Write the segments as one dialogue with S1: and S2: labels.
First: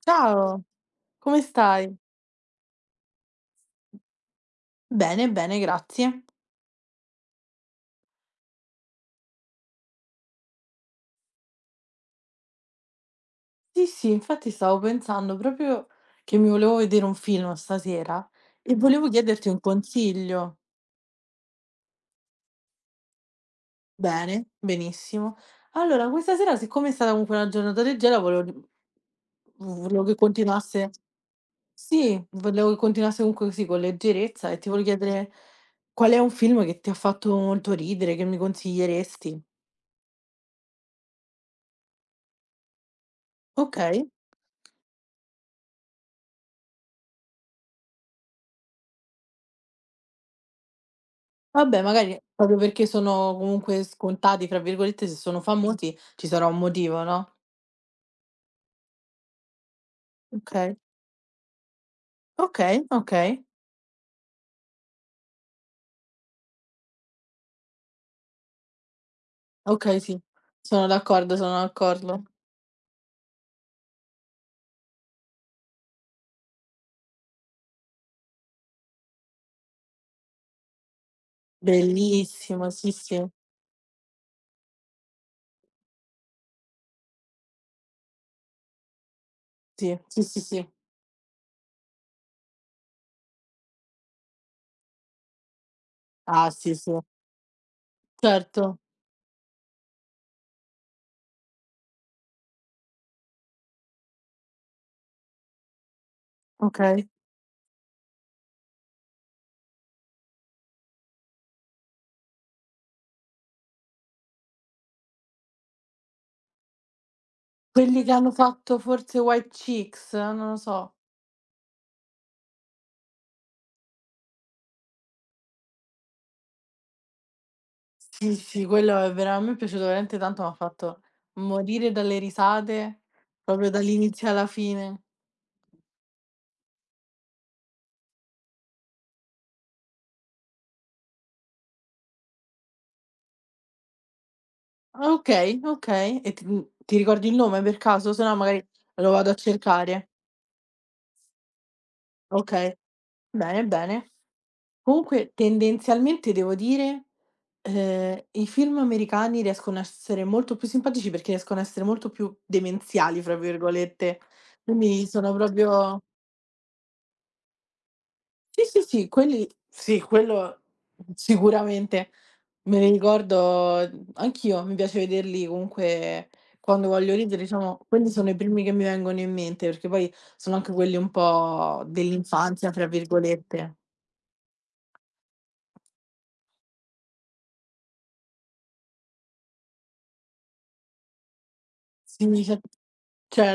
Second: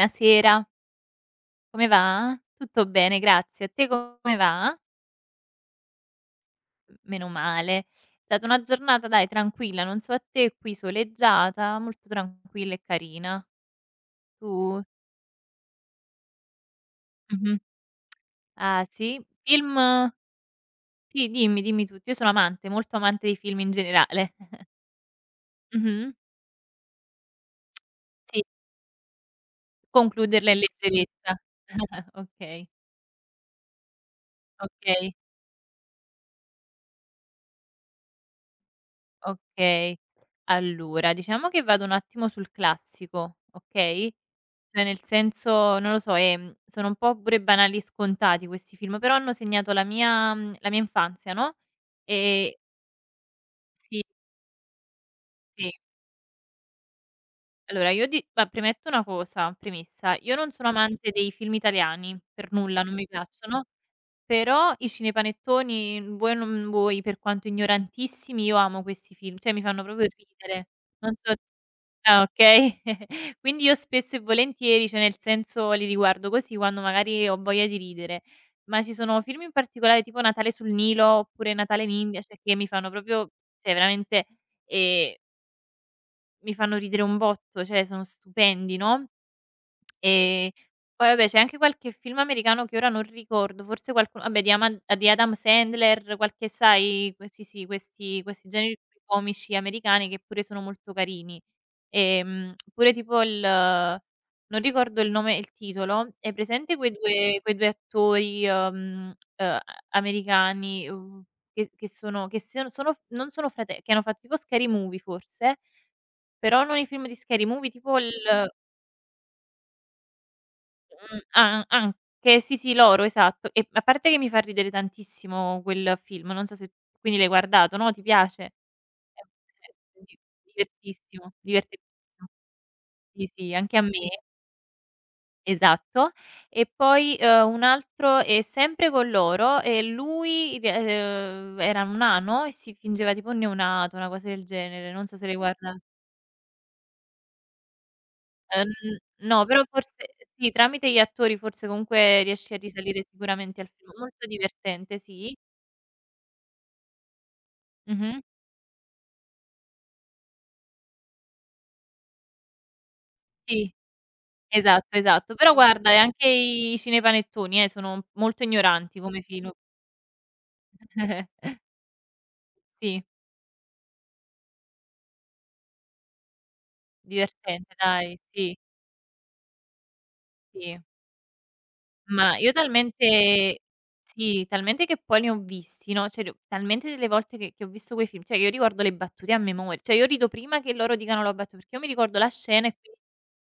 S1: Ciao, come
S2: come
S1: stai?
S2: va? Tutto bene, grazie. A te come va?
S1: Bene, bene, grazie.
S2: Meno male. È stata una giornata, dai, tranquilla, non so a te, qui soleggiata, molto tranquilla e carina.
S1: Sì, sì, infatti stavo
S2: Tu?
S1: pensando proprio che mi volevo vedere un film
S2: Mh-mh.
S1: stasera e
S2: Ah,
S1: volevo
S2: sì?
S1: chiederti un
S2: Film
S1: consiglio.
S2: Sì, dimmi, dimmi tutto. Io sono amante, molto amante dei film in generale.
S1: Bene, benissimo. Allora,
S2: Mh-mh.
S1: questa sera, siccome è stata comunque una giornata leggera,
S2: Sì,
S1: volevo che
S2: concluderla in
S1: continuasse.
S2: leggerezza.
S1: Sì,
S2: Okay,
S1: volevo che continuasse comunque così con leggerezza e ti volevo
S2: okay,
S1: chiedere qual è un film che ti ha fatto molto ridere, che mi consiglieresti?
S2: okay. Allora, diciamo che vado un attimo sul classico,
S1: Ok.
S2: okay? Cioè nel senso, non lo so, sono un po' pure banali e scontati questi film, però hanno segnato la mia infanzia, no,
S1: Vabbè, magari
S2: ehm
S1: proprio perché sono comunque
S2: sì,
S1: "scontati", fra virgolette, se sono
S2: sì.
S1: famosi ci sarà un motivo, no?
S2: Allora io di va premetto una cosa, premessa: io non sono
S1: Okay,
S2: amante dei film italiani, per nulla,
S1: okay,
S2: non mi
S1: okay.
S2: piacciono, però i cinepanettoni, vuoi o non vuoi, per quanto ignorantissimi, io amo questi film, cioè mi fanno
S1: Okay,
S2: proprio
S1: sì.
S2: ridere.
S1: Sono
S2: Non so.
S1: d'accordo, sono
S2: Ah,
S1: d'accordo.
S2: okay. Quindi io spesso e volentieri, cioè nel senso li riguardo così quando magari ho voglia di ridere, ma ci sono film in particolare tipo Natale sul Nilo oppure Natale in India, cioè che mi
S1: Bellissimo, sì,
S2: fanno
S1: sì,
S2: proprio, cioè veramente, ehm, mi fanno ridere un botto, cioè sono stupendi, no,
S1: sì, sì, sì,
S2: ehm,
S1: sì.
S2: poi vabbè c'è anche qualche film americano che ora non ricordo, forse qualcuno vabbè di Ama di Adam Sandler, qualche
S1: Ah, sì, sì.
S2: sai questi sì, questi
S1: Certo,
S2: generi comici americani che pure sono molto carini. Pure tipo il non ricordo il nome e il titolo. Hai presente quei
S1: okay.
S2: 2 quei 2 attori, americani, che sono che se sono non sono frate che hanno fatto tipo Scary Movie forse, però non i film di Scary Movie, tipo
S1: Quelli
S2: il
S1: che hanno fatto forse White Chicks? Non lo so.
S2: mhmm, a anche sì, sì, loro, esatto. E a parte che mi fa ridere tantissimo quel film, non so se quindi l'hai guardato, no, ti
S1: Sì,
S2: piace?
S1: sì,
S2: È
S1: quello è vera a me è piaciuto
S2: è
S1: veramente
S2: di
S1: tanto, m'ha fatto
S2: divertissimo, divertentissimo.
S1: morire dalle risate,
S2: Sì, sì,
S1: proprio
S2: anche a me.
S1: dall'inizio alla fine.
S2: Esatto. E poi, un altro e sempre con loro e lui ri era un nano e si fingeva tipo un neonato, una cosa del genere, non
S1: Ah
S2: so se l'hai
S1: okay,
S2: guarda.
S1: okay. E ti ricordi il nome per caso? Se no magari
S2: ehm,
S1: lo vado a
S2: no, però forse
S1: cercare.
S2: sì, tramite gli attori forse comunque riesci a
S1: Okay,
S2: risalire sicuramente
S1: bene,
S2: al film.
S1: bene.
S2: Molto divertente,
S1: Comunque
S2: sì.
S1: tendenzialmente devo dire,
S2: Mh-mh.
S1: i film americani riescono a essere molto più simpatici perché riescono a essere molto più "demenziali" fra
S2: Sì,
S1: virgolette.
S2: esatto,
S1: Quindi sono
S2: esatto. Però guarda, e
S1: proprio.
S2: anche i cinepanettoni, sono molto
S1: Sì, sì,
S2: ignoranti
S1: sì,
S2: come
S1: quelli
S2: film.
S1: sì, quello sicuramente. Me li
S2: Sì,
S1: ricordo anch'io, mi piace vederli comunque quando voglio ridere,
S2: divertente
S1: diciamo, quelli
S2: dai,
S1: sono i
S2: sì,
S1: primi che mi vengono in mente, perché poi sono anche
S2: sì.
S1: quelli un po'
S2: Ma io
S1: "dell'infanzia" fra
S2: talmente
S1: virgolette.
S2: sì, talmente che poi li ho visti, no, cioè li ho talmente delle volte che ho visto quei film, cioè io ricordo le battute a memoria, cioè io rido prima che loro dicano la battuta, perché io mi ricordo
S1: Sì,
S2: la
S1: cer
S2: scena e quindi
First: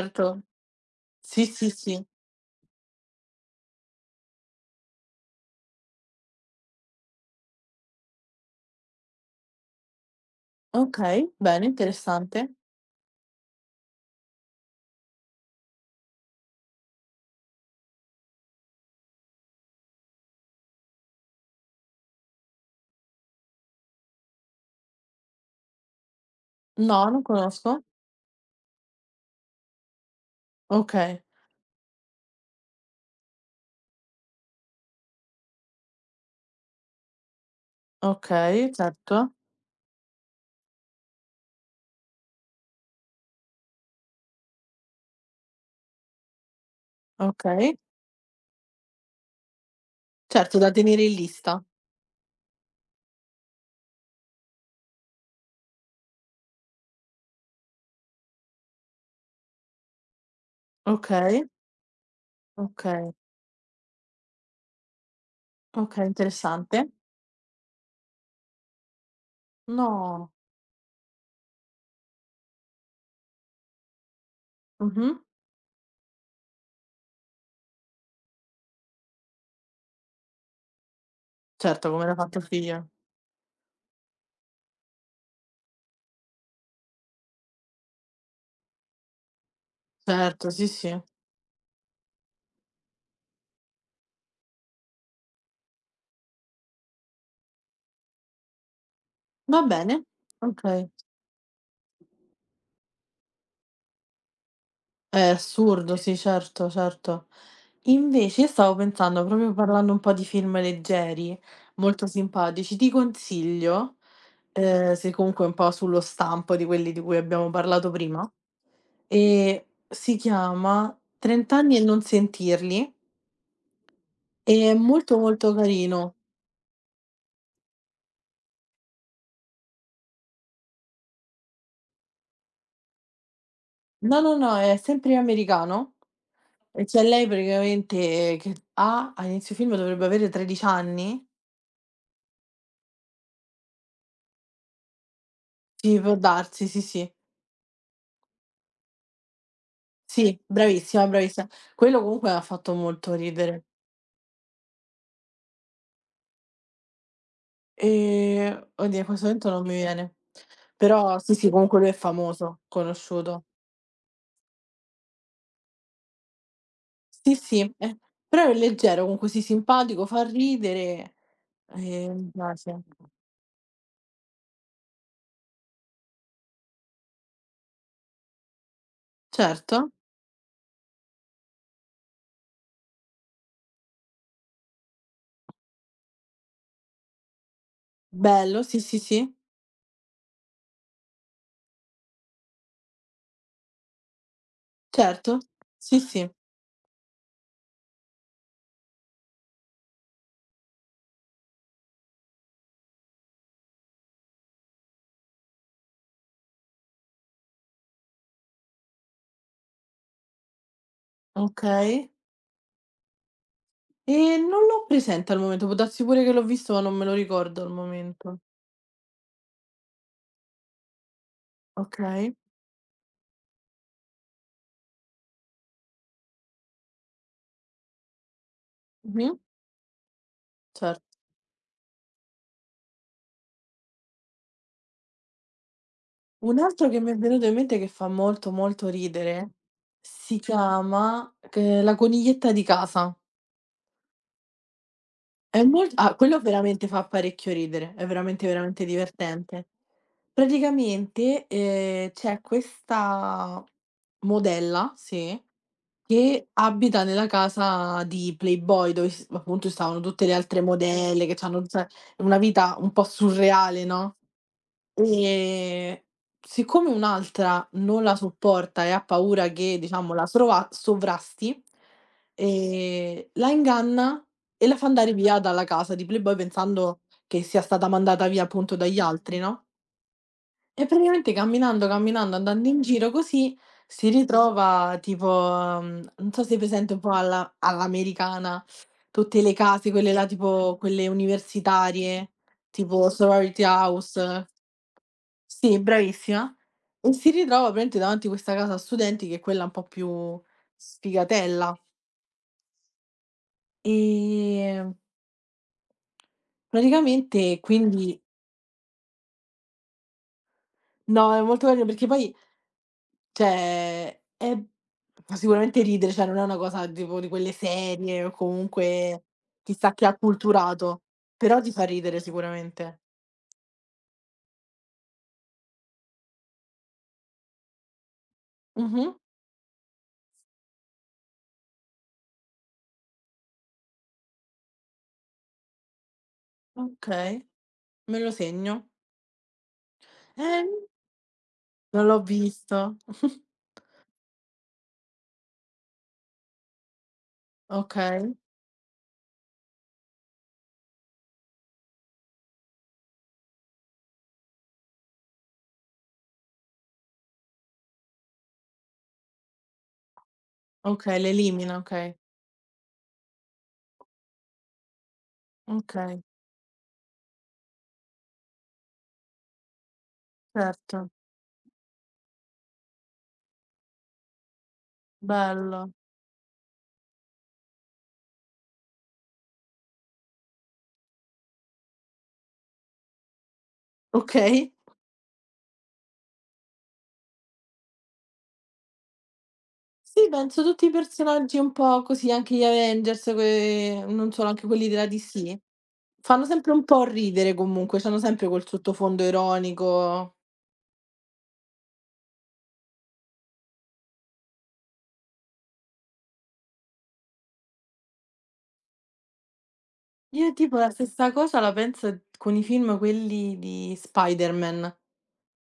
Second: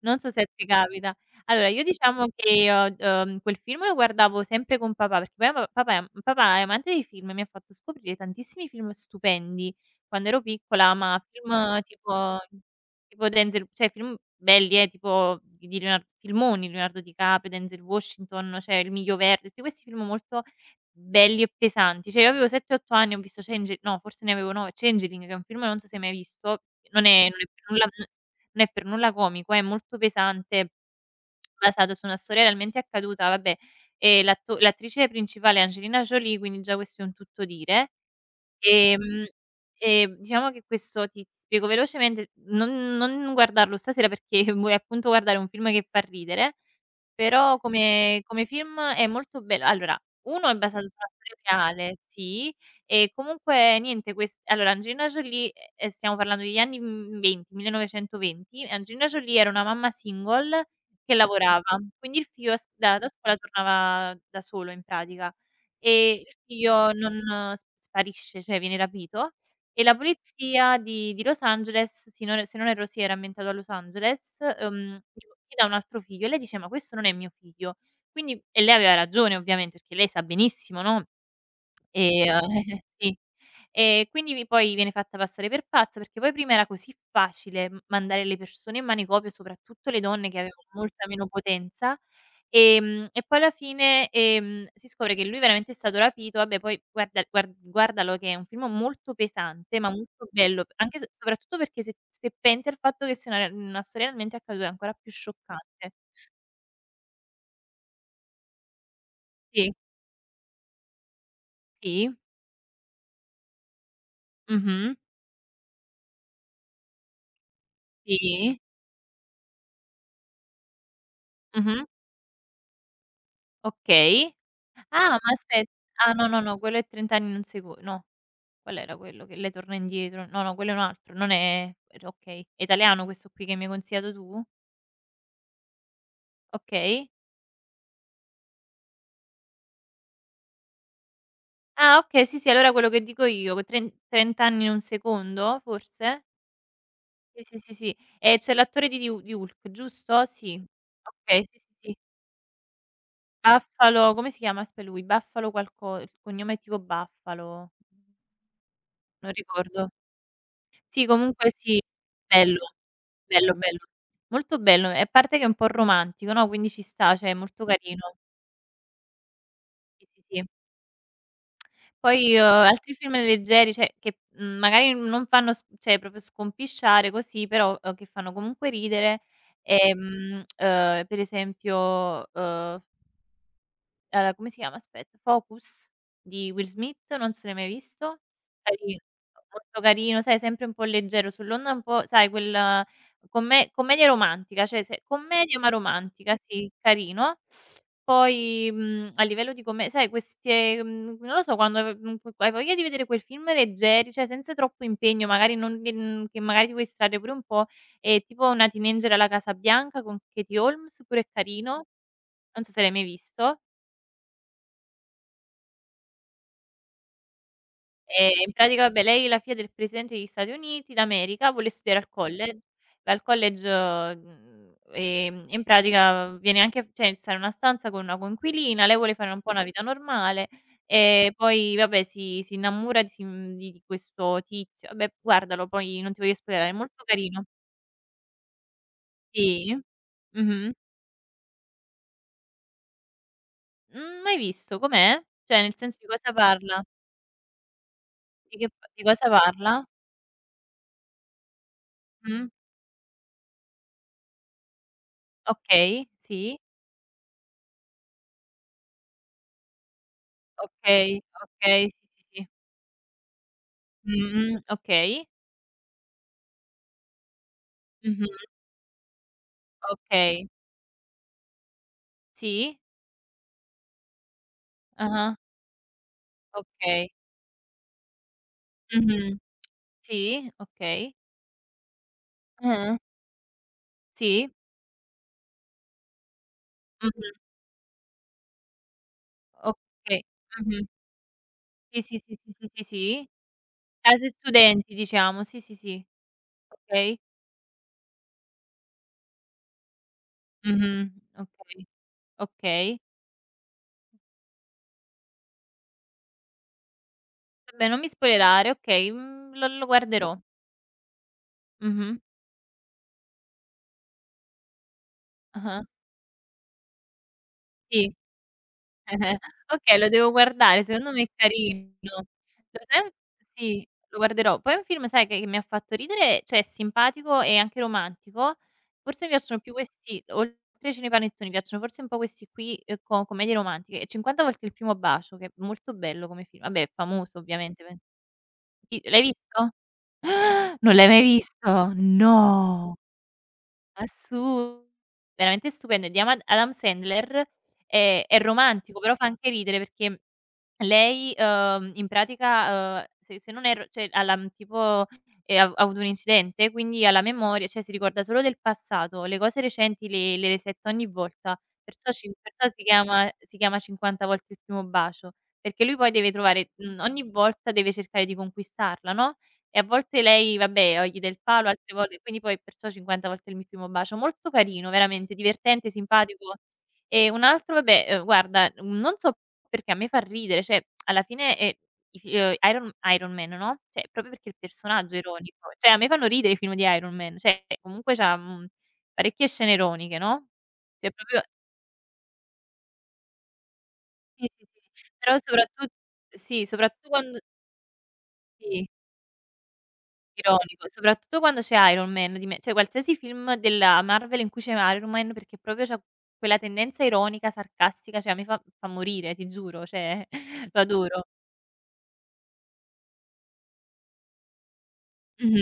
S2: non so se a te capita.
S1: Sì,
S2: Allora
S1: sì,
S2: io
S1: sì.
S2: diciamo che, quel film lo guardavo sempre con papà, perché poi pa papà è amante dei film e mi ha fatto scoprire tantissimi film stupendi quando ero piccola, ma
S1: Okay, bene,
S2: film tipo.
S1: interessante.
S2: Denzel, cioè film belli, tipo di Leonardo filmoni, Leonardo DiCaprio, Denzel Washington, cioè Il Miglio Verde, tutti questi film molto belli e pesanti. Cioè io avevo 7, 8 anni, ho visto Change no, forse ne avevo 9, Changeling che è un film non so se hai mai visto,
S1: No,
S2: non
S1: non
S2: è non è per
S1: conosco.
S2: nulla n non è per nulla comico, è molto pesante,
S1: Okay,
S2: basato su una storia realmente accaduta, vabbè, l'attrice principale è Angelina Jolie, quindi già questo è un tutto dire.
S1: okay,
S2: Ehm,
S1: certo.
S2: e diciamo che questo ti spiego velocemente, non guardarlo stasera perché vuoi appunto guardare un film che fa ridere, però
S1: Okay.
S2: come film è molto bello. Allora, 1 è
S1: Certo, da
S2: basato su
S1: tenere
S2: una
S1: in
S2: storia
S1: lista.
S2: reale, sì, e comunque niente quest allora Angelina Jolie, stiamo parlando degli anni, '20, 1920, Angelina Jolie era una mamma single che
S1: Okay,
S2: lavorava, quindi il figlio a s da da
S1: okay,
S2: scuola tornava da solo in pratica.
S1: okay,
S2: E il
S1: interessante.
S2: figlio non s sparisce, cioè viene rapito, e la
S1: No.
S2: polizia di Los Angeles, sì, non se non erro, sì, era ambientato a Los Angeles,
S1: Mh-mh.
S2: gli dà un altro figlio e lei dice: "Ma questo non è mio figlio". E lei aveva ragione, ovviamente, perché lei sa benissimo, no?
S1: Certo, come l'ha
S2: E
S1: fatto figlia.
S2: sì. E quindi vi poi viene fatta passare per pazza, perché poi prima era così facile m mandare le persone in manicomio, soprattutto le donne che
S1: Certo,
S2: avevano
S1: sì, sì.
S2: molta meno potenza, e poi alla fine, si scopre che lui veramente è stato rapito. Vabbè poi guardalo che è un film molto
S1: Va
S2: pesante, ma
S1: bene,
S2: molto bello,
S1: okay.
S2: anche se soprattutto perché se pensi al fatto che sia una storia realmente accaduta è ancora più
S1: È
S2: scioccante.
S1: assurdo, sì, certo, certo. Invece io stavo pensando, proprio
S2: Sì,
S1: parlando un po' di film leggeri, molto
S2: sì,
S1: simpatici, ti consiglio,
S2: mh-mh,
S1: sei comunque un po' sullo stampo di quelli di cui abbiamo parlato prima,
S2: sì,
S1: ehm, si chiama "30 anni e
S2: mh-mh.
S1: non sentirli"
S2: Okay.
S1: e è
S2: Ah,
S1: molto,
S2: ma
S1: molto
S2: aspe ah,
S1: carino.
S2: no, no, no, quello è 30 anni non secu no, qual era quello che lei torna indietro? No, no, quello è un altro, non è r okay. È italiano questo qui che mi hai consigliato
S1: No, no,
S2: tu?
S1: no, è sempre americano. E cioè
S2: Okay.
S1: lei praticamente che ha a inizio film dovrebbe avere 13 anni?
S2: Ah, okay, sì, sì, allora quello che dico io, que tren 30 anni e un secondo,
S1: Sì, può
S2: forse?
S1: darsi, sì, sì.
S2: Sì, sì, sì, sì. E c'è l'attore di Hulk, giusto?
S1: Sì,
S2: Sì.
S1: bravissima,
S2: Okay,
S1: bravissima.
S2: sì, sì, sì.
S1: Quello comunque m'ha fatto molto ridere.
S2: Buffalo come si chiama? Aspe lui, Buffalo qualco il cognome è tipo Buffalo,
S1: Oddio in questo
S2: non
S1: momento non mi
S2: ricordo.
S1: viene.
S2: Sì,
S1: Però sì, sì,
S2: comunque
S1: comunque
S2: sì,
S1: lui è
S2: bello.
S1: famoso, conosciuto.
S2: Bello, bello. Molto bello e a parte che è un po' romantico, no, quindi ci sta, cioè è
S1: Sì,
S2: molto
S1: sì,
S2: carino.
S1: però è leggero, comunque sì,
S2: Sì,
S1: simpatico,
S2: sì,
S1: fa
S2: sì.
S1: ridere, mi
S2: Poi,
S1: piace.
S2: altri film leggeri, cioè che, magari non fanno s cioè proprio scompisciare così, però, che fanno comunque ridere,
S1: Certo,
S2: per esempio, allora, come si chiama? Aspetta, Focus di Will Smith, non so se l'hai mai visto.
S1: bello, sì, sì,
S2: Carino,
S1: sì,
S2: molto carino, sai sempre un po' leggero, sull'onda un po' sai quel come commedia romantica, cioè se
S1: certo,
S2: commedia ma
S1: sì, sì,
S2: romantica, sì, carino. Poi, a livello di come sai queste, non lo so quando hai voglia di vedere quel film leggeri, cioè senza troppo impegno, magari non che n che magari ti vuoi distrarre pure un po', è tipo Una teenager alla Casa Bianca con Katie Holmes, pure è carino,
S1: okay.
S2: non so se l'hai mai visto.
S1: Non l'ho presente al momento, può darsi pure che l'ho visto, ma non me lo ricordo al momento.
S2: In pratica vabbè, lei è la figlia del presidente degli Stati Uniti d'America, vuole studiare al
S1: Okay.
S2: college, va al college, e in pratica viene anche cioè sta in una stanza con una coinquilina, lei vuole fare
S1: Mh-mh.
S2: un po' una vita normale
S1: Cer
S2: e poi vabbè si innamora di si mhmm, di questo tizio. Vabbè guardalo, poi non ti voglio
S1: Un
S2: spoilerare, è
S1: altro che
S2: molto
S1: mi è
S2: carino.
S1: venuto in mente che fa molto, molto ridere
S2: Sì.
S1: si
S2: Mh-mh.
S1: chiama c La coniglietta di casa.
S2: Mhmm, mai visto, com'è? Cioè nel senso di cosa
S1: Quello
S2: parla?
S1: veramente fa parecchio ridere, è veramente,
S2: Di che p
S1: veramente
S2: di cosa
S1: divertente.
S2: parla?
S1: Praticamente, c'è
S2: Mh.
S1: questa modella, sì,
S2: Okay,
S1: che
S2: sì.
S1: abita nella casa di Playboy, dove s appunto stavano tutte le altre
S2: Okay,
S1: modelle che c'hanno cioè
S2: okay, sì, sì,
S1: una
S2: sì.
S1: vita un po' surreale, no,
S2: Mh-mh, okay.
S1: ehm, siccome un'altra non la
S2: Mh-mh,
S1: sopporta e ha paura che, diciamo, la
S2: okay.
S1: srova sovrasti,
S2: Sì.
S1: la inganna e la fa andare
S2: Ah-ah,
S1: via dalla casa di Playboy pensando
S2: okay.
S1: che sia stata mandata via appunto dagli
S2: Mh-mh.
S1: altri, no?
S2: Sì,
S1: E
S2: okay.
S1: praticamente camminando, camminando, andando in
S2: Ah-ah,
S1: giro così, si
S2: sì.
S1: ritrova tipo, non so se hai presente un po'
S2: Mh-mh,
S1: alla all'americana, tutte le case, quelle
S2: okay.
S1: là tipo
S2: Mh-mh.
S1: quelle
S2: Sì, sì,
S1: universitarie,
S2: sì, sì, sì, sì,
S1: tipo
S2: sì.
S1: sorority
S2: Case
S1: house.
S2: studenti diciamo, sì, sì,
S1: Sì,
S2: sì.
S1: bravissima. E
S2: Okay.
S1: si ritrova praticamente davanti a questa casa studenti che è quella un po' più
S2: Mh-mh,
S1: sfigatella.
S2: okay, okay.
S1: Ehm, praticamente
S2: Vabbè non mi
S1: quindi
S2: spoilerare, okay, lo guarderò.
S1: no, è molto carino perché
S2: Mh-mh.
S1: poi. Cioè, è fa
S2: Ah-ah,
S1: sicuramente ridere, cioè non è una cosa tipo di quelle
S2: sì.
S1: serie o comunque chissà
S2: Okay,
S1: che
S2: lo devo guardare,
S1: acculturato,
S2: secondo me è
S1: però ti fa
S2: carino.
S1: ridere
S2: Lo
S1: sicuramente.
S2: sai un sì, lo guarderò. Poi un film sai che mi ha fatto ridere, cioè è simpatico e anche romantico,
S1: Mh-mh.
S2: forse mi piacciono più questi oltre ai cinepanettoni, mi piacciono forse un po' questi qui, co commedie romantiche, e 50 volte il primo bacio, che è molto bello come film. Vabbè, è famoso
S1: Okay,
S2: ovviamente, pen
S1: me lo segno.
S2: i l'hai visto?
S1: Eh,
S2: Non l'hai mai visto?
S1: non l'ho
S2: No!
S1: visto.
S2: Assurdo, veramente stupendo, è di Ama Adam Sandler, è
S1: Okay,
S2: è romantico, però fa anche ridere perché lei, in pratica, se non erro, cioè tipo, ha avuto un incidente, quindi ha la memoria cioè si ricorda solo del passato, le cose recenti le resetta ogni
S1: okay,
S2: volta,
S1: l'elimina,
S2: perciò
S1: okay.
S2: cin perciò si chiama "50 volte il primo bacio", perché lui poi
S1: Okay,
S2: deve ogni volta deve cercare di conquistarla, no, e a volte lei vabbè, o
S1: certo,
S2: gli dà il palo, altre volte, quindi poi perciò "50 volte il mio primo bacio". Molto carino, veramente divertente,
S1: bello.
S2: simpatico. E un altro vabbè, guarda, non so perché a me fa ridere, cioè alla fine, i fi Iron Man, no, cioè proprio perché il
S1: Okay.
S2: personaggio è ironico, cioè a me fanno ridere i film di Iron Man, cioè comunque c'ha, parecchie scene ironiche,
S1: Sì,
S2: no,
S1: penso tutti i
S2: cioè proprio
S1: personaggi un po' così, anche gli Avengers, que non
S2: sì,
S1: solo,
S2: sì,
S1: anche quelli della
S2: sì, però
S1: DC.
S2: soprattut
S1: Fanno
S2: sì,
S1: sempre un po'
S2: soprattutto quando
S1: ridere comunque, c'hanno sempre quel
S2: sì,
S1: sottofondo ironico.
S2: ironico, soprattutto quando c'è Iron Man di me, cioè qualsiasi film della Marvel in cui c'è Iron Man, perché proprio c'ha quella tendenza ironica, sarcastica, cioè a me fa morire, ti giuro, cioè
S1: Io tipo
S2: lo
S1: la
S2: adoro.
S1: stessa cosa la penso con i film quelli di Spider-Man.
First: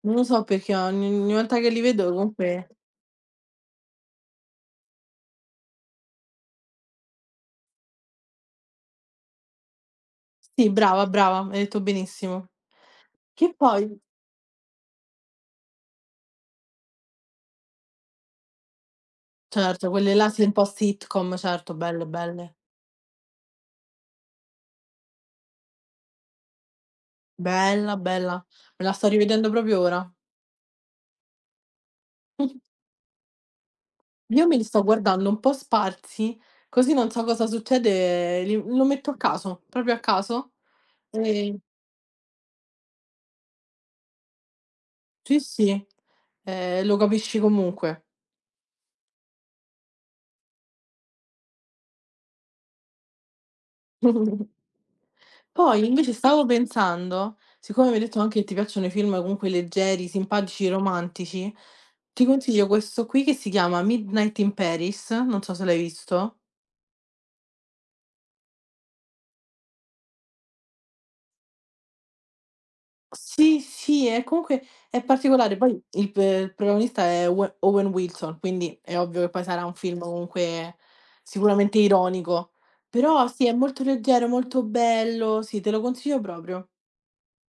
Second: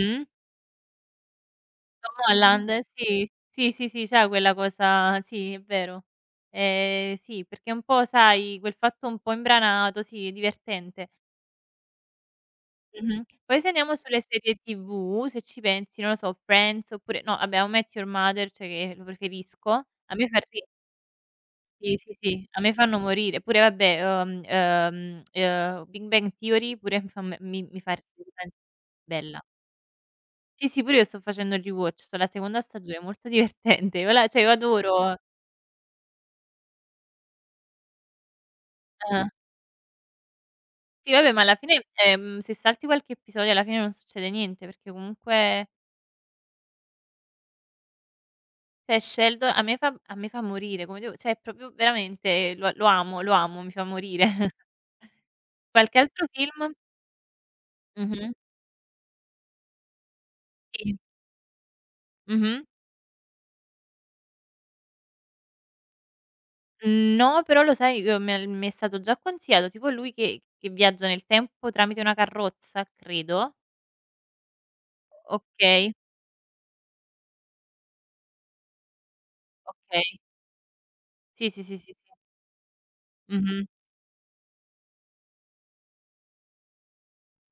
S1: Non lo so perché ogni volta che li vedo
S2: Tom
S1: comunque
S2: Holland, sì. Sì, sì, sì, c'ha quella cosa, sì, è vero. Sì, perché un po' sai, quel fatto un po' imbranato, sì,
S1: sì, brava,
S2: divertente.
S1: brava, hai detto benissimo.
S2: Mh-mh.
S1: Che
S2: Poi se andiamo
S1: poi
S2: sulle serie TV, se ci pensi, non lo so, Friends oppure no, vabbè, How I Met Your Mother, cioè che lo preferisco.
S1: certo, quelle
S2: A me
S1: là
S2: fa
S1: sì, un
S2: ri
S1: po' sitcom, certo,
S2: sì,
S1: belle,
S2: sì, sì,
S1: belle.
S2: a me fanno morire. Pure vabbè, Big Bang Theory pure fa m mi mi fa
S1: Bella, bella.
S2: ridere.
S1: Me la sto
S2: Bella.
S1: rivedendo proprio ora.
S2: Sì, sì, pure io sto facendo il rewatch, sto alla seconda stagione, molto divertente. Io la cioè
S1: Io
S2: io
S1: me li sto
S2: adoro.
S1: guardando un po' sparsi, così non so cosa succede, li lo metto a
S2: Ah.
S1: caso, proprio a caso.
S2: Sì vabbè, ma alla
S1: Ehm
S2: fine, se salti qualche episodio alla fine non succede niente, perché
S1: Sì,
S2: comunque
S1: sì, lo capisci comunque.
S2: cioè Sheldon a me fa morire, come devo cioè è proprio veramente lo amo, lo amo, mi fa morire.
S1: Poi
S2: Qualche
S1: invece
S2: altro
S1: stavo
S2: film,
S1: pensando, siccome mi hai detto
S2: mh-mh,
S1: anche che ti piacciono i film comunque leggeri, simpatici,
S2: sì,
S1: romantici, ti
S2: mh-mh.
S1: consiglio questo qui che si chiama Midnight in Paris, non so se l'hai visto.
S2: No, però lo sai, me mi è stato già consigliato, tipo lui che viaggia nel tempo tramite una carrozza, credo.
S1: Sì, sì, è comunque è particolare, poi
S2: Okay,
S1: il protagonista è Owen Wilson, quindi è ovvio che poi sarà un film
S2: okay.
S1: comunque
S2: Sì, sì, sì,
S1: sicuramente
S2: sì, sì.
S1: ironico. Però sì, è
S2: Mh-mh.
S1: molto leggero, molto bello, sì, te lo consiglio proprio.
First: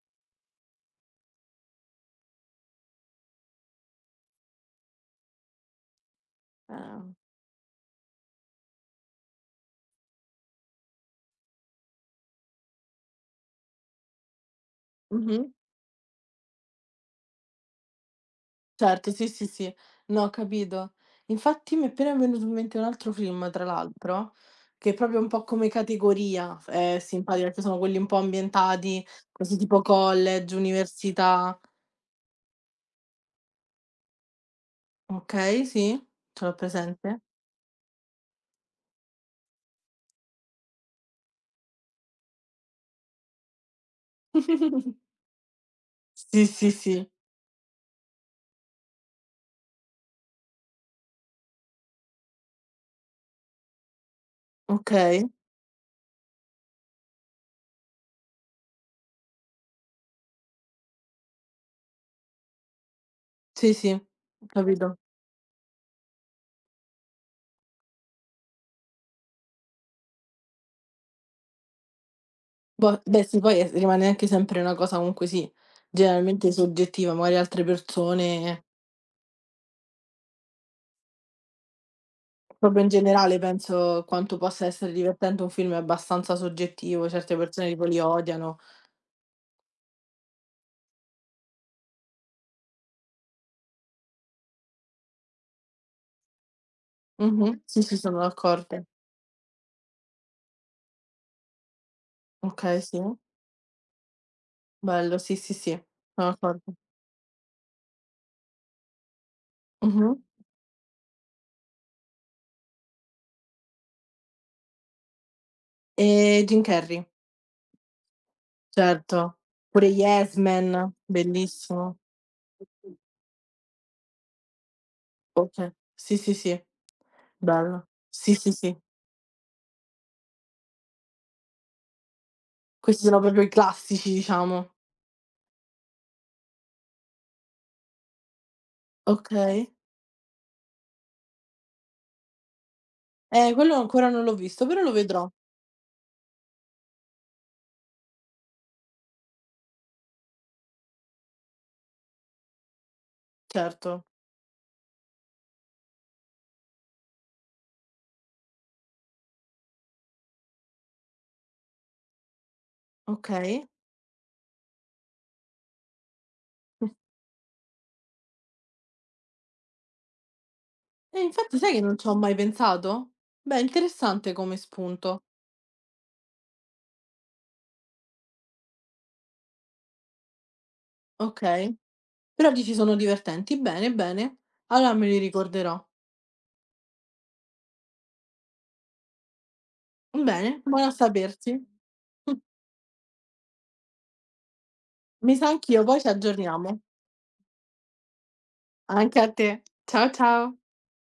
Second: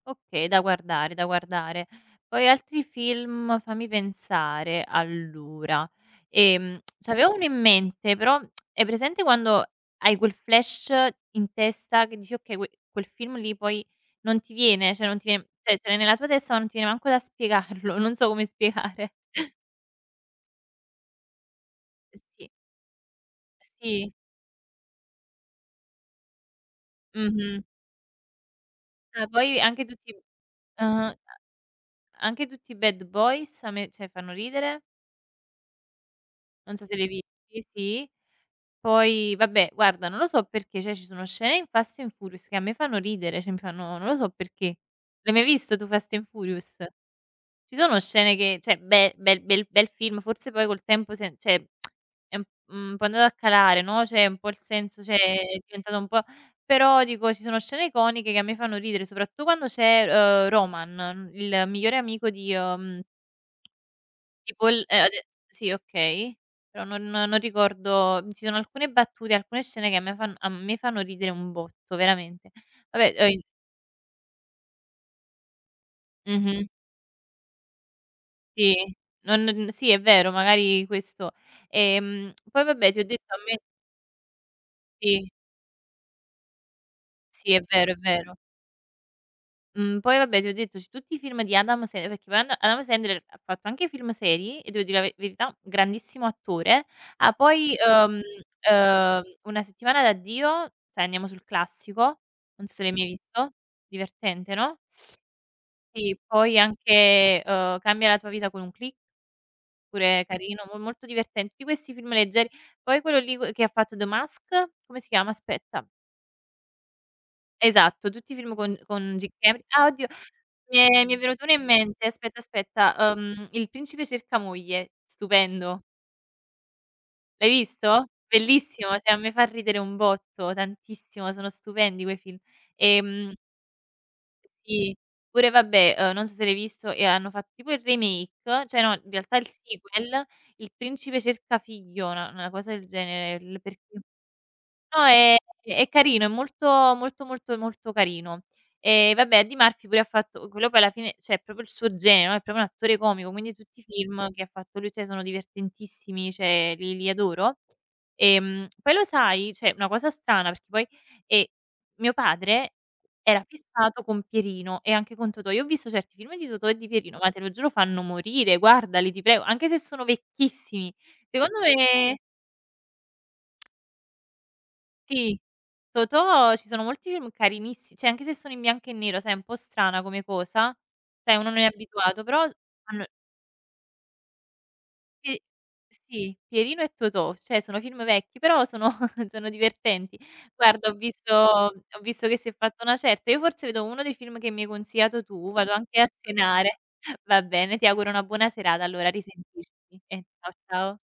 S2: Okay, da guardare, da guardare. Poi altri film, fammi pensare, allora,
S1: Ah.
S2: c'avevo uno in mente però hai presente quando hai quel flash in testa che dici: "Okay, quel film lì poi non ti viene, cioè non ti
S1: Mh-mh.
S2: viene, cioè ce l'hai nella tua testa ma non ti viene manco da spiegarlo, non so come
S1: Certo,
S2: spiegare."
S1: sì, sì, sì. No, ho capito. Infatti mi è appena venuto
S2: Sì,
S1: in mente un altro film, tra
S2: sì,
S1: l'altro, che proprio un po' come categoria f è simpatico, perché
S2: mh-mh.
S1: sono quelli un po' ambientati
S2: Ah,
S1: così
S2: poi
S1: tipo
S2: anche tutti
S1: college,
S2: ah-ah,
S1: università.
S2: anche tutti i Bad Boys a me cioè fanno ridere,
S1: Okay, sì, ce l'ho
S2: non so se li hai
S1: presente.
S2: visti, sì. Poi vabbè, guarda, non lo so perché, cioè ci sono scene in Fast and Furious che a me fanno ridere, cioè mi fanno, non lo so perché. L'hai mai visto tu Fast and
S1: Sì, sì,
S2: Furious?
S1: sì.
S2: Ci sono scene che cioè be bel bel bel film, forse poi col tempo se cioè è un, un po' andato a calare, no, cioè un po' il senso cioè
S1: Okay.
S2: è diventato un po', però dico ci sono scene iconiche che a me fanno ridere, soprattutto quando c'è, Roman, il migliore amico di,
S1: Sì, sì, ho
S2: tipo il,
S1: capito.
S2: ade sì okay, però non ricordo, ci sono alcune battute, alcune scene che a me fanno ridere un botto, veramente.
S1: Boh,
S2: Vabbè,
S1: beh sì, poi, rimane anche sempre una cosa comunque sì, generalmente
S2: mh-mh,
S1: soggettiva, magari altre persone.
S2: sì, non sì è vero, magari questo. Poi
S1: Proprio in
S2: vabbè ti ho detto a
S1: generale
S2: me,
S1: penso quanto possa essere
S2: sì,
S1: divertente un film è abbastanza soggettivo, certe
S2: sì è
S1: persone tipo
S2: vero, è
S1: li
S2: vero.
S1: odiano.
S2: Mhmm, poi vabbè ti ho detto c tutti i film di Adam Sandler, perché poi Ad Adam Sandler ha fatto anche film seri e devo dire la ve verità, grandissimo attore. Ha
S1: Mh-mh.
S2: poi,
S1: Sì, sì, sono d'accordo.
S2: Una settimana da Dio, sai andiamo sul classico, non so
S1: Okay,
S2: se l'hai
S1: sì.
S2: mai visto, divertente, no,
S1: Bello, sì, sì, sì,
S2: sì,
S1: sono
S2: poi
S1: d'accordo.
S2: anche, Cambia la tua vita con un click,
S1: Mh-mh.
S2: pure carino, mo molto diverten tutti questi film leggeri. Poi quello lì, que che ha fatto The Mask, come si chiama? Aspetta.
S1: E Jim Carrey,
S2: Esatto, tutti i film con Jim
S1: certo.
S2: Cam ah
S1: Pure
S2: oddio,
S1: Yes
S2: mi
S1: Man,
S2: è mi è venuto uno in
S1: bellissimo.
S2: mente, aspetta, aspetta, Il principe cerca moglie,
S1: Okay.
S2: stupendo.
S1: Sì, sì, sì,
S2: L'hai
S1: bello.
S2: visto?
S1: Sì, sì, sì.
S2: Bellissimo, cioè a me fa ridere un botto, tantissimo, sono stupendi quei film.
S1: Questi sono
S2: Ehm,
S1: proprio i classici, diciamo.
S2: sì, pure vabbè, non so se l'hai visto e hanno fatto tipo il remake, cioè no, in realtà il
S1: Okay.
S2: sequel, Il principe cerca figlio, una cosa del genere, l
S1: Quello
S2: perché
S1: ancora non l'ho visto, però lo
S2: no,
S1: vedrò.
S2: è carino, è molto, molto, molto, molto carino. E vabbè, Eddie Murphy pure ha fatto quello, poi alla fine cioè è proprio il suo genere, no, è proprio un attore comico, quindi tutti i
S1: Certo.
S2: film che ha fatto lui, cioè sono divertentissimi, cioè li adoro. Poi lo sai, cioè una cosa strana perché poi ehm, mio padre era
S1: Okay.
S2: fissato con Pierino e anche con Totò. Io ho visto certi film di Totò e di Pierino, ma te lo giuro fanno morire, guardali, ti prego, anche se sono vecchissimi.
S1: Infatti
S2: Secondo
S1: sai che non ci ho
S2: me
S1: mai pensato? Beh, interessante come spunto.
S2: sì, Totò ci sono molti film carinissi cioè anche se sono in bianco e nero, sai, è un po' strana come cosa, sai uno non è
S1: Okay.
S2: abituato, però
S1: Però dici sono
S2: hanno,
S1: divertenti. Bene, bene. Allora me li
S2: sì,
S1: ricorderò.
S2: sì, Pierino e Totò, cioè sono film vecchi, però sono sono divertenti.
S1: Bene, buono
S2: Guarda
S1: a
S2: ho visto
S1: sapersi.
S2: ho visto che si è fatta una certa, io forse vedo uno dei film che mi hai consigliato
S1: Mi sa
S2: tu, vado
S1: anch'io,
S2: anche
S1: poi
S2: a
S1: ci aggiorniamo.
S2: cenare. Va bene, ti auguro una buona serata allora, a
S1: Anche a te.
S2: risentirci
S1: Ciao,
S2: e ciao,
S1: ciao.
S2: ciao.